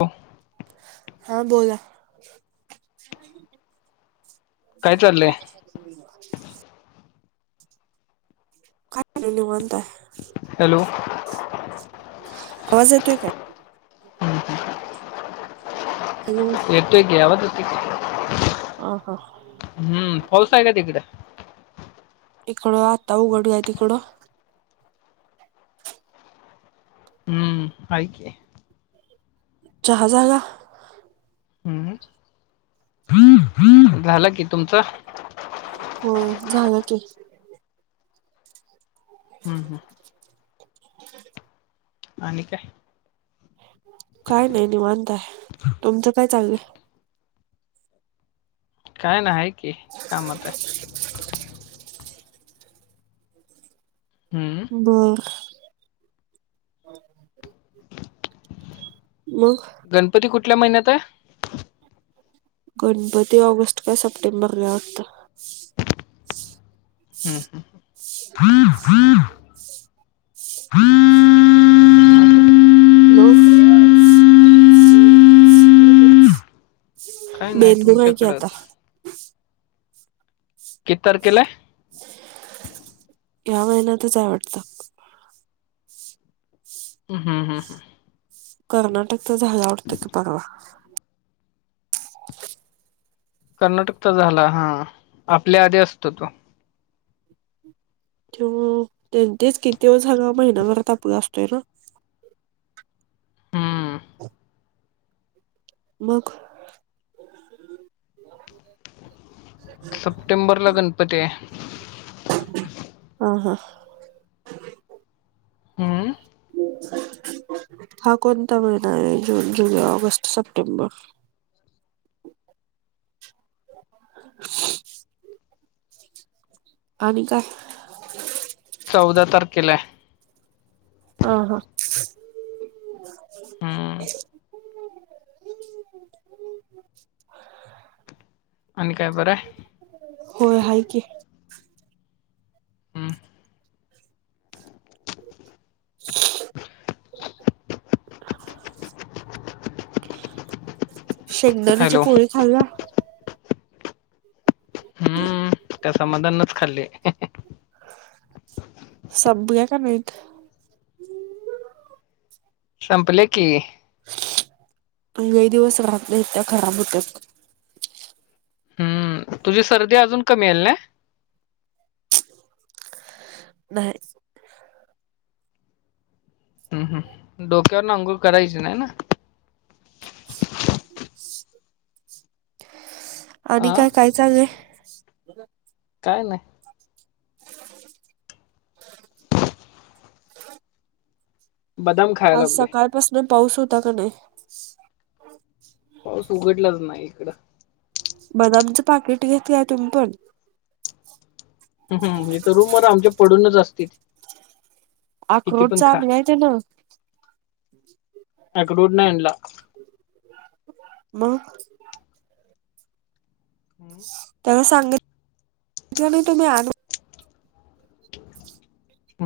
हो हा बोला ह् काली निवंत हॅलो आवाज येतोय काय हॅलो तो एक गवा तती क ह हा हम्म फस आहे का तिकडे इकडं आत्ता उघडूय तिकडं पाकय जहाजगा ह झालं की तुमचं हो झालं के हं हं [inaudible] आणि काय काय नाही नि मानताय तुमचं काय चांगलं काय नाही आहे की कामात आहे ह बर मग गणपती कुठल्या महिन्यात आहे गणपती ऑगस्ट का सप्टेंबर ला वाता हॅ बेंदू मय क्याता किती तारखेला ह्या महिन्यातच आवडतं हम् हम ह् कर्नाटक तर झाला आवडत की परवा कर्नाटकचा झाला हा आपल्या आधी असतो तो ते त्यांचेच किती वे हगा महिनाभर तापला असतोय ना मग सप्टेंबरला गणपती आहे हा हा हा कोणता महिना आहे जून जुलै ऑगस्ट सप्टेंबर आणि काय चौदा तारखेला ह हा आणि काय बरं आहे होय आहेा की [inaudible] शेगदाारीची पोळी खाल्या हम्म त्या समाधानच खाल्ली सपवूया काय नाहीत संपले की लई दिवस राहत नाहीत त्या खराब होत्याात तुझी सर्दी अजून कमी यायला नाही नाही हम् हम डोक्यावरून अंघोळ करायच नाही ना आणि काय काय चांगलंय काय नाही [inaudible] आज सकाळ पासुन पाऊस होता काय नाही पाऊस उघडलाच नाही इकडं बदामचं पाकिट घेतली तुम्ही पण ह हम इथ रूम वर आमच्या पडूनच असतय की आक्रोड चांगली आहेत ना अक्रोड नाही आणला मग त्याला सांगित काय नाही तुम्ही आनु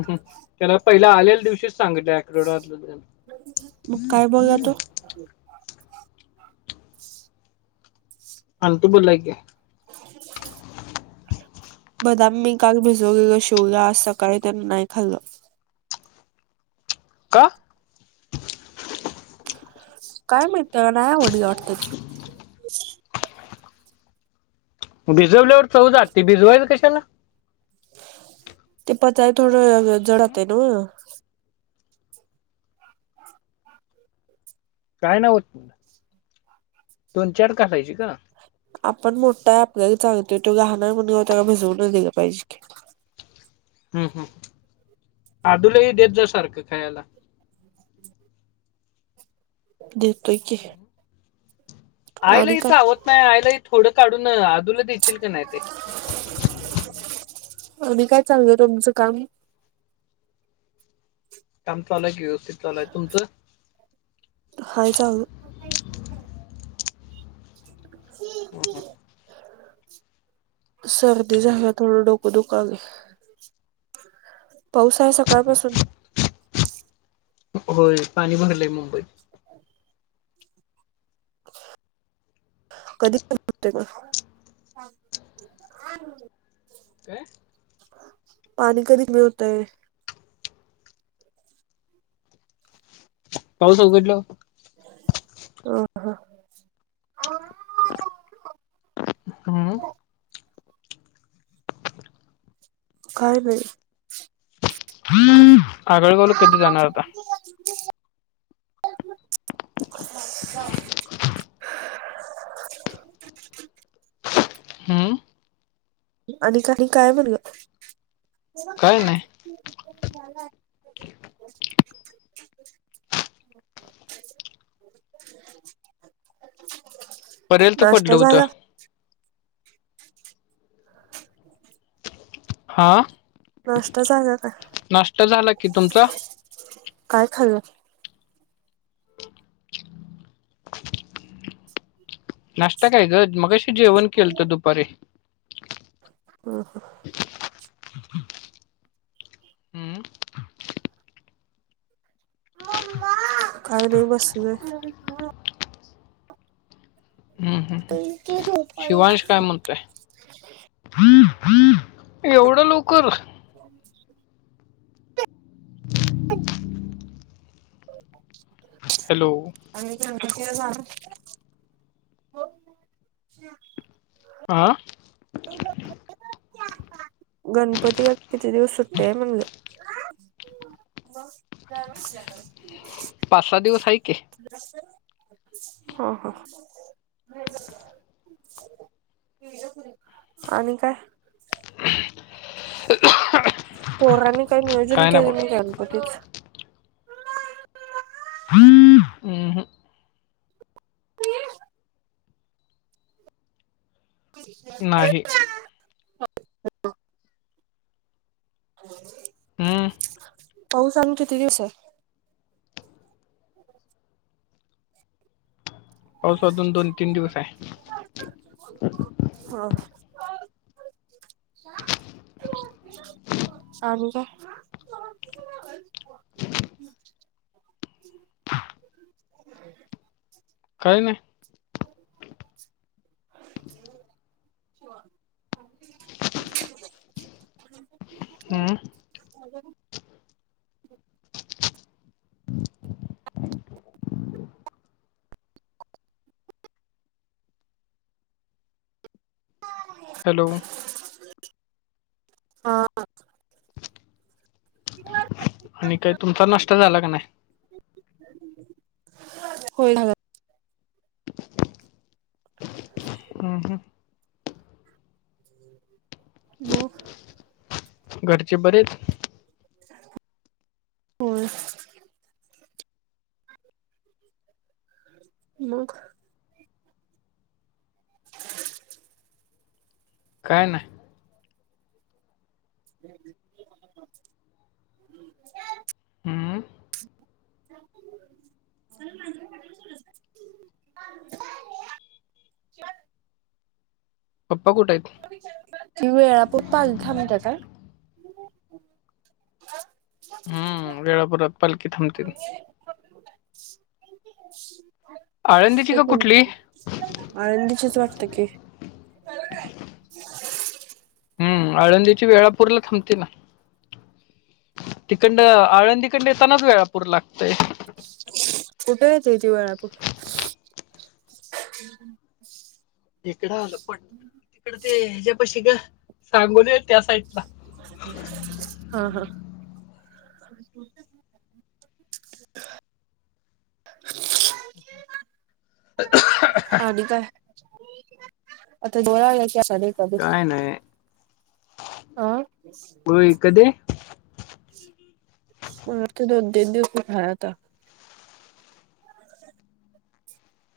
त्याला पहिला आलेल्या दिवशीच सांगलं आक्रोड वा मग काय बोला तो आणतो बोलाय की [inaudible] बदाम मी काल भिजवलेेलं शिवलं आज सकाळी त्यांना नाही खाल्लं का काय माहित नाही आवडलं वाटत भिजवल्यावर चव जाते भिजवायच कशाला ते पचाय थोडं जडत असत ना काय नाही होत दोन चार कासायची ना आपण मोठ आहे आपल्याला चालतंय तो लहान आहे म्हणून त्याला भिजवूनच दिलं पाहिजे की हम्म हम् आदूलाही देत जा सारखं खायला देतोय की आणि आईलाही काय चावत नाही आईलाही थोडं काढून आदूला देशील का नाही ते आणि काय चालय तुमचं काम काम चालू आहे की व्यवस्थित चालू आहे तुमचं आहे चालू [inaudible] सर्दी झालिया थोडं डोकं दुखालय पाऊस आहे सकाळपासून होय पाणी भरलंय मुंबईत [inaudible] कधी होतंय मग काय पाणी कधी कमी होतय पाऊस उघडल्यावर ह ह हम काय नाही ह आगळगावला कधी जाणार आता [inaudible] [inaudible] हम्म आणि काही काय म्हण ग काय नाही [unintelligible] [inaudible] नाष्ट्ता जागा हा नाश्ता झाला काय नाष्ट्त झाला कि तुमचा काय खालं नाश्ता काय ग मगशी जेवण केलत दुपारी हम् हम काही नाही बसज ते क शिवांश काय म्हणतेय एवढं लवकर अच्छा ह [inaudible] हॅलो आणिम्ही ज जा हो अा आा ते गणपती का किती दिवस सुट्टतेय म्हणलं ब जा कर पाचसादऊ स आहेक आहे ह हा तज आणि काय पौराणिक काही नियोजन केले नाही गणपतीच हंग अ होऊ सांग किती दिवस आहे पावसाजून दोन तीन दिवस आहे ह आणि का काही नाही हं अ हॅलो हा या आणि काही तुमचा नष्ट झाला का नाही होय झा [inaudible] हम् हम मग घरचे बरेच होर मग काय नाही ह हम्म माझ्या [unintelligible] पप्पा कुठं येत तेळा पू पाल थांबते का ह वेळापदात ते खण आनंदीचेच वाटत की हम्म आळंदीची वेळापूर्ला थांबतील ना तिकंड आळंदीकंड येतानाच वेळापूर लागतय कुठे यतीतीवाळपू हम् इकडं आलं पण तिकड ते ह्याच्या पशी ग सांगून त्या साईडला हा हा ह [inaudible] ह आणि काय [inaudible] अ दोळा क काय नाही अं म त दुधध पठाया त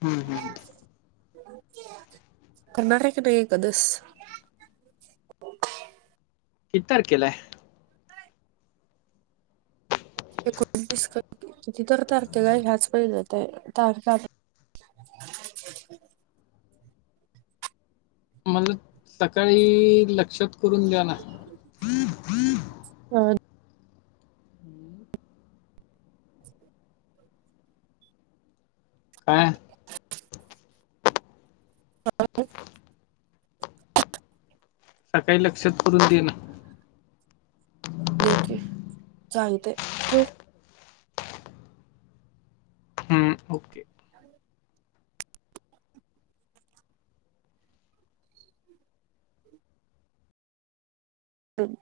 हम् हम् करणार क नाहीे कधच ह तार केेलाय एकोणतीस किती तर तारकेग ह्याच पहि जात आहे तार ह अ म्हणज सकाळी लक्षात करून द्या ना ह काय हम सकाळी लक्षात करून दे ना देते सांगते